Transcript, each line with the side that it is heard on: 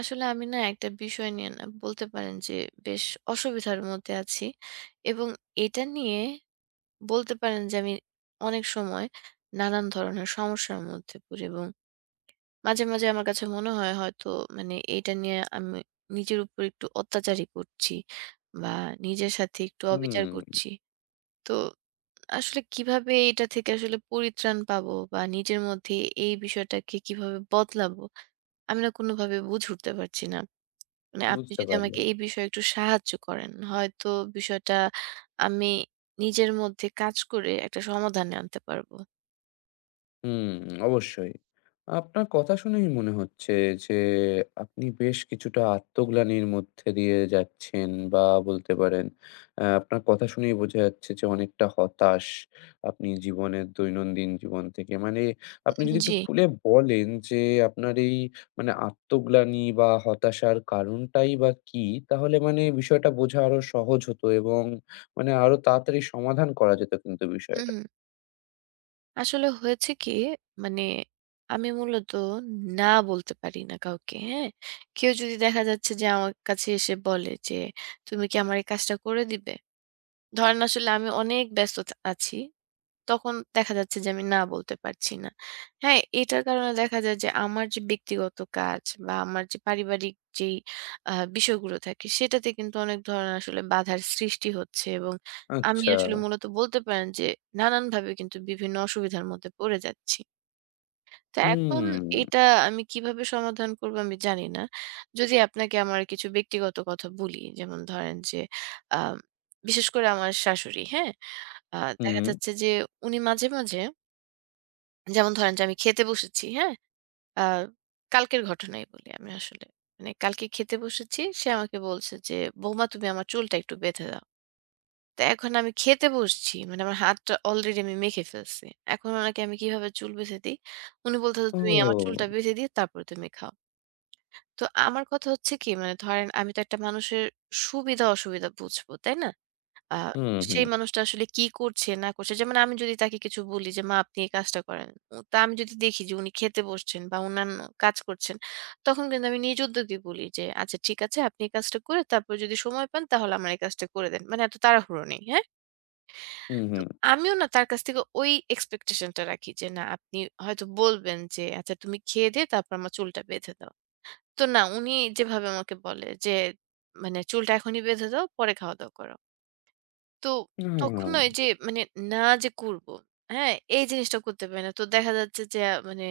right: আসলে আমি না একটা বিষয় নিয়ে না বলতে পারেন যে বেশ অসুবিধার মধ্যে আছি এবং এটা নিয়ে বলতে পারেন যে আমি অনেক সময় নানান ধরনের সমস্যার মধ্যে পড়ি এবং মাঝে মাঝে আমার কাছে মনে হয় হয়তো মানে এটা নিয়ে আমি নিজের উপর একটু অত্যাচারই করছি বা নিজের সাথে একটু অবিচার
left: হুম,
right: করছি তো আসলে কিভাবে এটা থেকে আসলে পরিত্রাণ পাবো বা নিজের মধ্যে এই বিষয়টাকে কিভাবে বদলাবো আমি না কোনোভাবে বুঝে উঠতে পারছি না মানে আপনি
left: বুঝতে
right: যদি আমাকে
left: পারলাম।
right: এই বিষয়ে একটু সাহায্য করেন, হয়তো বিষয়টা আমি নিজের মধ্যে কাজ করে একটা সমাধানে আনতে পারবো।
left: হুম, অবশ্যই। আপনার কথা শুনেই মনে হচ্ছে যে আপনি বেশ কিছুটা আত্মগ্লানির মধ্যে দিয়ে যাচ্ছেন বা বলতে পারেন আপনার কথা শুনেই বোঝা যাচ্ছে যে অনেকটা হতাশ আপনি জীবনের দৈনন্দিন জীবন থেকে। মানে আপনি
right: উম
left: যদি একটু
right: জি।
left: খুলে বলেন যে আপনার এই মানে আত্মগ্লানি বা হতাশার কারণটাই বা কী? তাহলে মানে বিষয়টা বোঝা আরো সহজ হতো এবং মানে আরো তাড়াতাড়ি সমাধান করা যেত কিন্তু
right: হুম,
left: বিষয়টা।
right: আসলে হয়েছে কি মানে আমি মূলত না বলতে পারি না কাউকে, হ্যাঁ? কেউ যদি দেখা যাচ্ছে যে আমার কাছে এসে বলে যে, "তুমি কি আমার এই কাজটা করে দিবে?" ধরেন আসলে আমি অনেক ব্যস্ত আছি। তখন দেখা যাচ্ছে যে আমি না বলতে পারছি না। হ্যাঁ, এটার কারণে দেখা যায় যে আমার যে ব্যক্তিগত কাজ বা আমার যে পারিবারিক যেই আ বিষয়গুলো থাকে সেটাতে কিন্তু অনেক ধরনের আসলে বাধার সৃষ্টি হচ্ছে এবং আমি
left: আচ্ছা।
right: আসলে মূলত বলতে পারেন যে নানানভাবে কিন্তু বিভিন্ন অসুবিধার মধ্যে পড়ে যাচ্ছি। তো এখন
left: হুম,
right: এটা আমি কিভাবে সমাধান করব আমি জানি না। যদি আপনাকে আমার কিছু ব্যক্তিগত কথা বলি, যেমন ধরেন যে আ বিশেষ করে আমার শাশুড়ি, হ্যাঁ? আ দেখা
left: হুম।
right: যাচ্ছে যে উনি মাঝে, মাঝে যেমন ধরেন যে আমি খেতে বসেছি, হ্যাঁ? আ কালকের ঘটনাই বলি আমি আসলে। মানে কালকে খেতে বসেছি। সে আমাকে বলছে যে, "বৌমা তুমি আমার চুলটা একটু বেঁধে দাও।" তো এখন আমি খেতে বসছি। মানে আমার হাতটা অলরেডি আমি মেখে ফেলছি। এখন উনাকে আমি কিভাবে চুল বেঁধে দেই? উনি বলতেছে, "তুমি আমার চুলটা
left: ও!
right: বেঁধে দিয়ে তারপরে তুমি খাও।" তো আমার কথা হচ্ছে কি মানে ধরেন আমি তো একটা মানুষের সুবিধা-অসুবিধা বুঝবো, তাই না? আ
left: হুম,
right: সেই
left: হুম,
right: মানুষটা আসলে কি করছে না করছে যেমন আমি যদি তাকে কিছু বলি যে, "মা আপনি এই কাজটা করেন।" তা আমি যদি দেখি যে উনি খেতে বসছেন বা অন্যান্য কাজ করছেন, তখন কিন্তু আমি নিজ উদ্যোগে বলি যে, "আচ্ছা ঠিক আছে আপনি এই কাজটা করে তারপর যদি সময় পান তাহলে আমার এই কাজটা করে দেন।" মানে এত তাড়াহুড়ো নেই, হ্যাঁ?
left: হুম,
right: তো
left: হুম।
right: আমিও না তার কাছ থেকে ওই এক্সপেকটেশন টা রাখি যে না আপনি হয়তো বলবেন যে আচ্ছা তুমি খেয়ে দিয়ে তারপর আমার চুলটা বেঁধে দাও। তো না উনি যেভাবে আমাকে বলে যে মানে চুলটা এখনই বেঁধে দাও পরে খাওয়া-দাওয়া করো। তো
left: আ
right: তখন না ওই যে মানে না যে করবো, হ্যাঁ? এই জিনিসটা করতে পারি না। তো দেখা যাচ্ছে যে মানে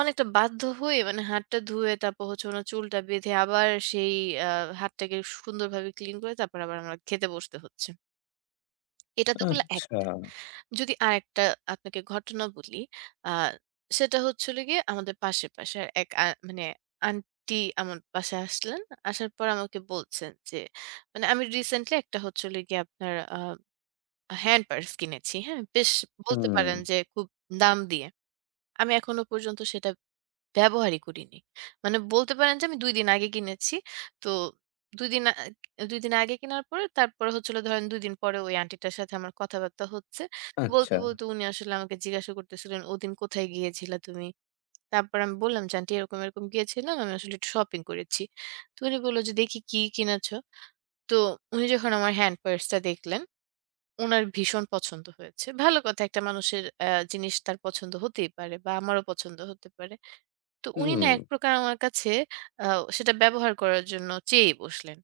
right: অনেকটা বাধ্য হয়ে মানে হাতটা ধুয়ে তারপর হচ্ছে উনার চুলটা বেঁধে আবার সেই আ হাতটাকে সুন্দরভাবে ক্লিন করে তারপর আবার আমার খেতে বসতে হচ্ছে। এটা তো করলে
left: আচ্ছা।
right: যদি আরেকটা আপনাকে ঘটনা বলি, আ সেটা হচ্ছে হলো গিয়ে আমাদের পাশে, পাশে এক মানে আন্টি আমার বাসায় আসলেন। আসার পর আমাকে বলছেন যে মানে আমি রিসেন্টলি একটা হচ্ছে হলো গিয়ে আপনার হ্যান্ড পার্স কিনেছি। হ্যাঁ? বেশ বলতে
left: হুম,
right: পারেন যে খুব দাম দিয়ে। আমি এখনো পর্যন্ত সেটা ব্যবহারই করিনি। মানে বলতে পারেন যে আমি ২ দিন আগে কিনেছি। তো ২ দিন ২ দিন আগে কেনার পরে তারপরে হচ্ছে হলো ধরেন ২ দিন পরে ওই আন্টিটার সাথে আমার কথাবার্তা হচ্ছে। বলতে,
left: আচ্ছা।
right: বলতে উনি আসলে আমাকে জিজ্ঞাসা করতেছিলেন, "ওদিন কোথায় গিয়েছিলা তুমি?" তারপর আমি বললাম যে, "আন্টি এরকম, এরকম গিয়েছিলাম। আমি আসলে একটু শপিং করেছি।" তো উনি বলল যে, "দেখি কি কিনেছ?" তো উনি যখন আমার হ্যান্ড পার্সটা দেখলেন উনার ভীষণ পছন্দ হয়েছে। ভালো কথা একটা মানুষের জিনিস তার পছন্দ হতেই পারে বা আমারও পছন্দ হতে পারে। তো উনি না
left: হুম,
right: এক প্রকার আমার কাছে আ সেটা ব্যবহার করার জন্য চেয়েই বসলেন।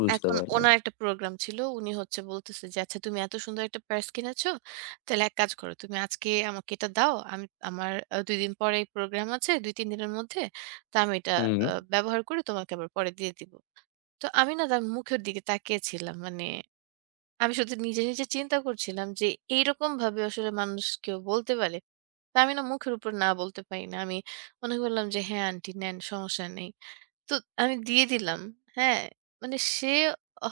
left: বুঝতে
right: এখন
left: পারলাম।
right: ওনার একটা প্রোগ্রাম ছিল। উনি হচ্ছে বলতেছে যে, "আচ্ছা তুমি এত সুন্দর একটা পার্স কিনেছো। তাহলে এক কাজ করো। তুমি আজকে আমাকে এটা দাও। আমি আমার ২ দিন পরে প্রোগ্রাম আছে। ২-৩ দিনের মধ্যে। তো আমি এটা
left: হুম,
right: ব্যবহার করে তোমাকে আবার পরে দিয়ে দিবো।" তো আমি না তার মুখের দিকে তাকিয়েছিলাম। মানে আমি শুধু নিজে, নিজে চিন্তা করছিলাম যে এইরকমভাবে আসলে মানুষ কেউ বলতে পারে। তা আমি না মুখের উপর না বলতে পারি না। আমি মনে করলাম যে হ্যাঁ, আন্টি নেন সমস্যা নেই। তো আমি দিয়ে দিলাম। হ্যাঁ? মানে সে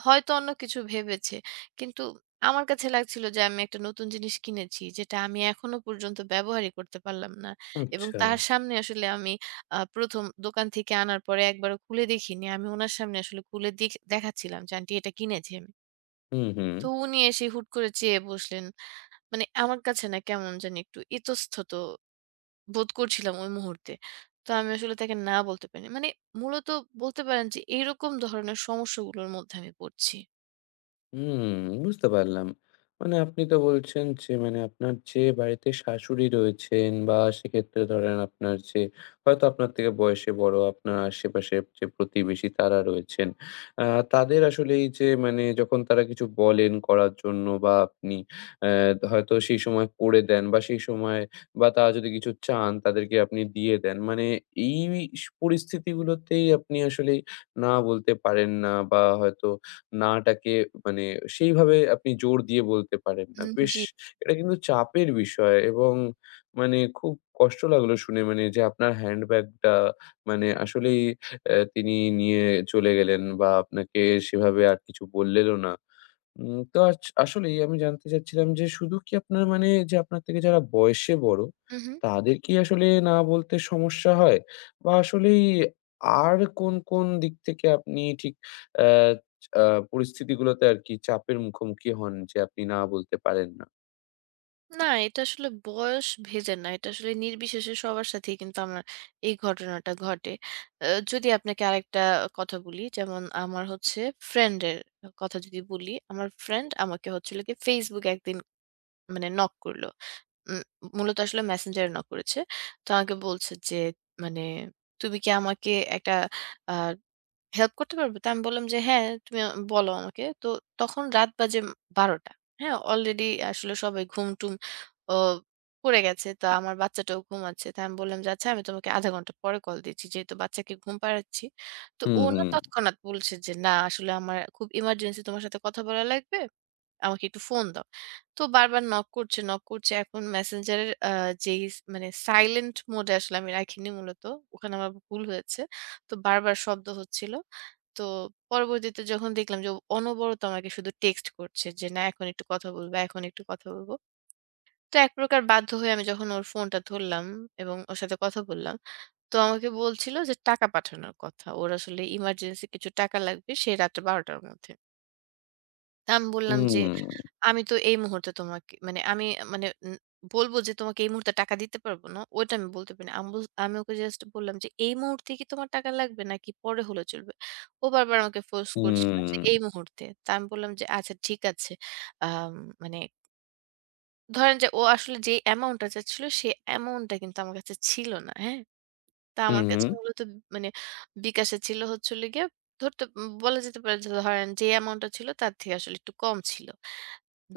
right: হয়তো অন্য কিছু ভেবেছে। কিন্তু আমার কাছে লাগছিল যে আমি একটা নতুন জিনিস কিনেছি যেটা আমি এখনো পর্যন্ত ব্যবহারই করতে পারলাম না। এবং
left: আচ্ছা।
right: তার সামনে আসলে আমি ১ম দোকান থেকে আনার পরে একবারও খুলে দেখিনি। আমি উনার সামনে আসলে খুলে দেখাচ্ছিলাম যে আন্টি এটা কিনেছি আমি।
left: হুম, হুম।
right: তো উনি এসে হুট করে চেয়ে বসলেন। মানে আমার কাছে না কেমন জানি একটু ইতস্তত বোধ করছিলাম ওই মুহূর্তে। তো আমি আসলে তাকে না বলতে পারিনি। মানে মূলত বলতে পারেন যে এইরকম ধরনের সমস্যাগুলোর মধ্যে আমি পড়ছি।
left: হুম, বুঝতে পারলাম। মানে আপনি তো বলছেন যে মানে আপনার যে বাড়িতে শাশুড়ি রয়েছেন বা সেক্ষেত্রে ধরেন আপনার যে হয়তো আপনার থেকে বয়সে বড় আপনার আশেপাশের যে প্রতিবেশী তারা রয়েছেন। আ তাদের আসলে এই যে মানে যখন তারা কিছু বলেন করার জন্য বা আপনি অ্যা হয়তো সেই সময় করে দেন বা সেই সময় বা তারা যদি কিছু চান তাদেরকে আপনি দিয়ে দেন। মানে এই পরিস্থিতিগুলোতেই আপনি আসলেই না বলতে পারেন না বা হয়তো নাটাকে মানে সেইভাবে আপনি জোর দিয়ে বলতে পারেন না।
right: হুম,
left: বেশ
right: জি।
left: এটা কিন্তু চাপের বিষয় এবং মানে খুব কষ্ট লাগলো শুনে মানে যে আপনার হ্যান্ডব্যাগটা মানে আসলেই তিনি নিয়ে চলে গেলেন বা আপনাকে সেভাবে আর কিছু বললেনও না। তো আসলেই আমি জানতে চাচ্ছিলাম যে শুধু কি আপনার মানে যে আপনার থেকে যারা বয়সে বড়,
right: হু, হু।
left: তাদের কি আসলে না বলতে সমস্যা হয়? বা আসলেই আর কোন দিক থেকে আপনি ঠিক অ্যা আ পরিস্থিতিগুলোতে আরকি চাপের মুখোমুখি হন যে আপনি না বলতে পারেন না?
right: না এটা আসলে বয়স ভেদে না। এটা আসলে নির্বিশেষে সবার সাথেই কিন্তু আমার এই ঘটনাটা ঘটে। আ যদি আপনাকে আরেকটা কথা বলি, যেমন আমার হচ্ছে ফ্রেন্ড এর কথা যদি বলি, আমার ফ্রেন্ড আমাকে হচ্ছিল গিয়ে Facebook একদিন মানে নক করল। উম মূলত আসলে মেসেঞ্জারে নক করেছে। তো আমাকে বলছে যে মানে, "তুমি কি আমাকে একটা আ হেল্প করতে পারবে? তো আমি বললাম যে, "হ্যাঁ, তুমি বলো আমাকে।" তো তখন রাত বাজে ১২ঃ০০ হ্যাঁ? অলরেডি আসলে সবাই ঘুম-টুম অ পড়ে গেছে। তো আমার বাচ্চাটাও ঘুমাচ্ছে। তো আমি বললাম যে, "আচ্ছা, আমি তোমাকে ০.৫ ঘন্টা পরে কল দিচ্ছি। যেহেতু বাচ্চাকে ঘুম পাড়াচ্ছি।" তো ও
left: হুম,
right: না
left: হুম।
right: তৎক্ষণাৎ বলছে যে, "না, আসলে আমার খুব ইমার্জেন্সি তোমার সাথে কথা বলা লাগবে। আমাকে একটু ফোন দাও।" তো বারবার নক করছে, নক করছে। এখন Messenger এর যেই মানে সাইলেন্ট মোড এ আসলে আমি রাখিনি মূলত। ওখানে আমার ভুল হয়েছে। তো বারবার শব্দ হচ্ছিল। তো পরবর্তীতে যখন দেখলাম যে, ও অনবরত আমাকে শুধু টেক্সট করছে যে, "না, এখন একটু কথা বলবো, এখন একটু কথা বলবো।" তো এক প্রকার বাধ্য হয়ে আমি যখন ওর ফোনটা ধরলাম এবং ওর সাথে কথা বললাম, তো আমাকে বলছিল যে টাকা পাঠানোর কথা। ওর আসলে ইমার্জেন্সি কিছু টাকা লাগবে, সেই রাত্রে ১২ঃ০০ টার মধ্যে। আমি বললাম যে,
left: হুম,
right: "আমি তো এই মুহূর্তে তোমাকে মানে আমি মানে বলব যে তোমাকে এই মুহূর্তে টাকা দিতে পারবো না।" ওইটা আমি বলতে পারি না। আমি আমি ওকে জাস্ট বললাম যে, "এই মুহূর্তে কি তোমার টাকা লাগবে নাকি পরে হলে চলবে?" ও বারবার আমাকে ফোর্স করছিল যে
left: হুম,
right: এই মুহূর্তে। তা আমি বললাম যে, "আচ্ছা ঠিক আছে।" আম মানে ধরেন যে ও আসলে যে অ্যামাউন্টটা চাচ্ছিল সে অ্যামাউন্টটা কিন্তু আমার কাছে ছিল না, হ্যাঁ? তা
left: হুম,
right: আমার কাছে
left: হুম,
right: মূলত মানে বিকাশে ছিল হচ্ছে হলো গিয়ে ধরতে বলা যেতে পারে যে ধরেন যে অ্যামাউন্টটা ছিল তার থেকে আসলে একটু কম ছিল।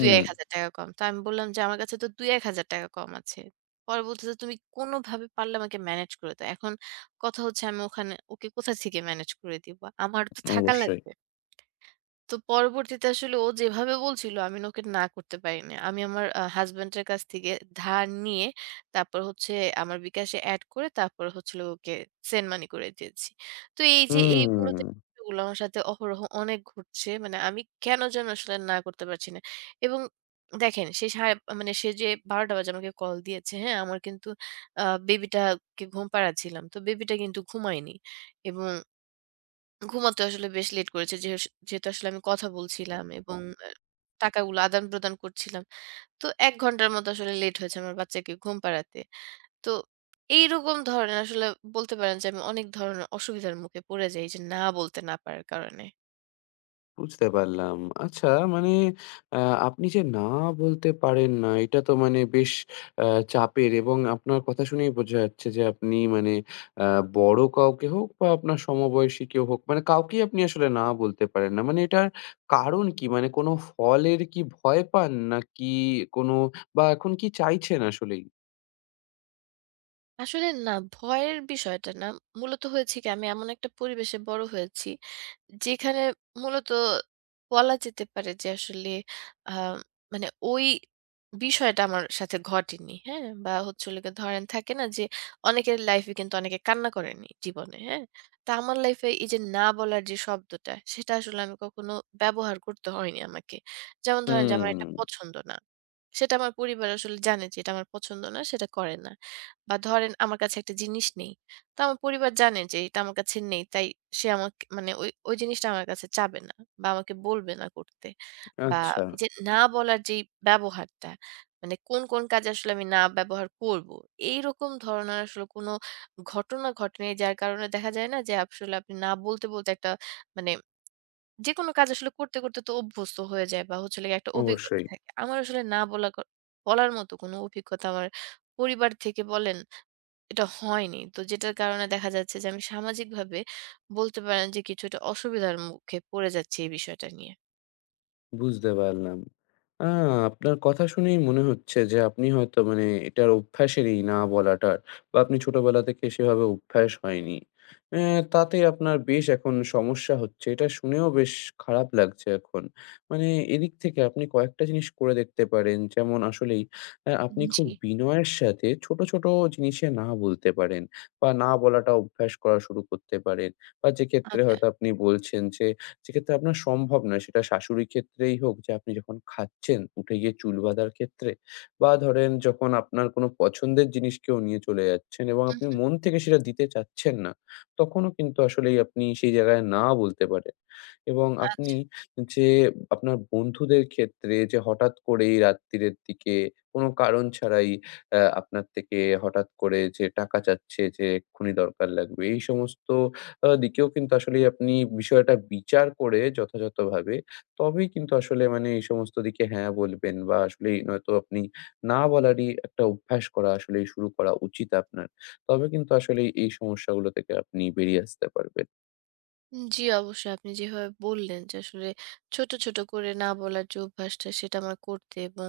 left: হুম
right: কম। তো আমি বললাম যে, "আমার কাছে তো ৳২-১,০০০ কম আছে।" পরে বলতেছে, "তুমি কোনোভাবে পারলে আমাকে ম্যানেজ করে দাও।" এখন কথা হচ্ছে আমি ওখানে ওকে কোথা থেকে ম্যানেজ করে দিব? আমার তো থাকা
left: অবশ্যই।
right: লাগবে। তো পরবর্তীতে আসলে ও যেভাবে বলছিল আমি না ওকে না করতে পারিনি। আমি আমার হাসব্যান্ডের কাছ থেকে ধার নিয়ে তারপর হচ্ছে আমার বিকাশে এড করে তারপর হচ্ছে হলো ওকে সেন্ড মানি করে দিয়েছি। তো এই যে এই মূলত
left: হুম।
right: এগুলো আমার সাথে অহরহ অনেক ঘটছে। মানে আমি কেন যেন আসলে না করতে পারছি না। এবং দেখেন সে সাড়ে মানে সে যে ১২ঃ০০ বাজে আমাকে কল দিয়েছে, হ্যাঁ? আমার কিন্তু আ বেবিটাকে ঘুম পাড়াচ্ছিলাম। তো বেবিটা কিন্তু ঘুমায়নি এবং ঘুমাতে আসলে বেশ লেট করেছে। যেহেতু আসলে আমি কথা বলছিলাম এবং আচ্ছা। টাকাগুলো আদান-প্রদান করছিলাম। তো ১ ঘন্টার মতো আসলে লেট হয়েছে আমার বাচ্চাকে ঘুম পাড়াতে। তো এইরকম ধরনের আসলে বলতে পারেন যে আমি অনেক ধরনের অসুবিধার মুখে পড়ে যাই এই যে না বলতে না পারার কারণে।
left: বুঝতে পারলাম। আচ্ছা মানে আ আপনি যে না বলতে পারেন না, এটা তো মানে বেশ আ চাপের এবং আপনার কথা শুনেই বোঝা যাচ্ছে যে আপনি মানে আ বড় কাউকে হোক বা আপনার সমবয়সী কেউ হোক, মানে কাউকেই আপনি আসলে না বলতে পারেন না। মানে এটার কারণ কি? মানে কোনো ফলের কি ভয় পান? নাকি কোনো বা এখন কি চাইছেন আসলেই?
right: আসলে না ভয়ের বিষয়টা না। মূলত হয়েছে কি আমি এমন একটা পরিবেশে বড় হয়েছি যেখানে মূলত বলা যেতে পারে যে আসলে আ মানে ওই বিষয়টা আমার সাথে ঘটেনি। হ্যাঁ? বা হচ্ছে হলো গিয়ে ধরেন থাকে না যে অনেকের লাইফে কিন্তু অনেকে কান্না করেনি জীবনে। হ্যাঁ? তা আমার লাইফে এই যে না বলার যে শব্দটা সেটা আসলে আমি কখনো ব্যবহার করতে হয়নি আমাকে। যেমন ধরেন যে আমার একটা
left: হুম,
right: পছন্দ না। সেটা আমার পরিবার আসলে জানে যে এটা আমার পছন্দ না, সেটা করে না। বা ধরেন আমার কাছে একটা জিনিস নেই। তো আমার পরিবার জানে যে এটা আমার কাছে নেই। তাই সে আমাকে মানে ওই, ওই জিনিসটা আমার কাছে চাবে না বা আমাকে বলবে না করতে। বা
left: আচ্ছা,
right: এই যে না বলার যেই ব্যবহারটা, মানে কোন, কোন কাজে আসলে আমি না ব্যবহার করব। এইরকম ধরনের আসলে কোনো ঘটনা ঘটেনি। যার কারণে দেখা যায় না যে আসলে আপনি না বলতে, বলতে একটা মানে যেকোনো কাজ আসলে করতে, করতে তো অভ্যস্ত হয়ে যায় বা হচ্ছে হলো গিয়ে একটা অভিজ্ঞতা
left: অবশ্যই।
right: থাকে। আমার আসলে না বলা বলার মতো কোনো অভিজ্ঞতা আমার পরিবার থেকে বলেন এটা হয়নি। তো যেটার কারণে দেখা যাচ্ছে যে আমি সামাজিকভাবে বলতে পারেন যে কিছুটা অসুবিধার মুখে পড়ে যাচ্ছি এই বিষয়টা নিয়ে।
left: বুঝতে পারলাম। আ আপনার কথা শুনেই মনে হচ্ছে যে আপনি হয়তো মানে এটার অভ্যাসেরই না বলাটার বা আপনি ছোটবেলা থেকে সেভাবে অভ্যাস হয়নি। অ্যা তাতে আপনার বেশ এখন সমস্যা হচ্ছে। এটা শুনেও বেশ খারাপ লাগছে এখন। মানে এদিক থেকে আপনি কয়েকটা জিনিস করে দেখতে পারেন। যেমন আসলেই আপনি খুব
right: জি,
left: বিনয়ের সাথে ছোট, ছোট জিনিসে না বলতে পারেন বা না বলাটা অভ্যাস করা শুরু করতে পারেন। বা যেক্ষেত্রে
right: আচ্ছা।
left: হয়তো আপনি বলছেন যে সেক্ষেত্রে আপনার সম্ভব নয়। সেটা শাশুড়ির ক্ষেত্রেই হোক যে আপনি যখন খাচ্ছেন, উঠে গিয়ে চুল বাঁধার ক্ষেত্রে বা ধরেন যখন আপনার কোনো পছন্দের জিনিস কেউ নিয়ে চলে যাচ্ছেন এবং
right: হুম,
left: আপনি মন থেকে সেটা দিতে চাচ্ছেন না, তখনও কিন্তু আসলেই আপনি সেই জায়গায় না বলতে পারেন। এবং আপনি
right: আচ্ছা।
left: যে আপনার বন্ধুদের ক্ষেত্রে যে হঠাৎ করেই রাত্তিরের দিকে কোনো কারণ ছাড়াই আপনার থেকে হঠাৎ করে যে টাকা চাচ্ছে যে এক্ষুনি দরকার লাগবে, এই সমস্ত দিকেও কিন্তু আসলে আপনি বিষয়টা বিচার করে যথাযথভাবে তবেই কিন্তু আসলে মানে এই সমস্ত দিকে হ্যাঁ বলবেন বা আসলেই নয়তো আপনি না বলারই একটা অভ্যাস করা আসলেই শুরু করা উচিত আপনার। তবে কিন্তু আসলে এই সমস্যাগুলো থেকে আপনি বেরিয়ে আসতে পারবেন।
right: জি, অবশ্যই আপনি যেভাবে বললেন যে আসলে ছোট, ছোট করে না বলার যে অভ্যাসটা সেটা আমার করতে এবং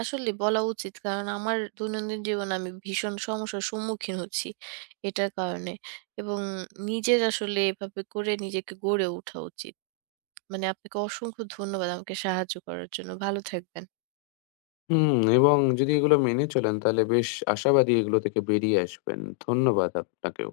right: আসলে বলা উচিত। কারণ আমার দৈনন্দিন জীবনে আমি ভীষণ সমস্যার সম্মুখীন হচ্ছি এটার কারণে। এবং নিজের আসলে এভাবে করে নিজেকে গড়ে ওঠা উচিত। মানে আপনাকে অসংখ্য ধন্যবাদ আমাকে সাহায্য করার জন্য। ভালো থাকবেন।
left: হুম, এবং যদি এগুলো মেনে চলেন তাহলে বেশ আশাবাদী এগুলো থেকে বেরিয়ে আসবেন। ধন্যবাদ আপনাকেও।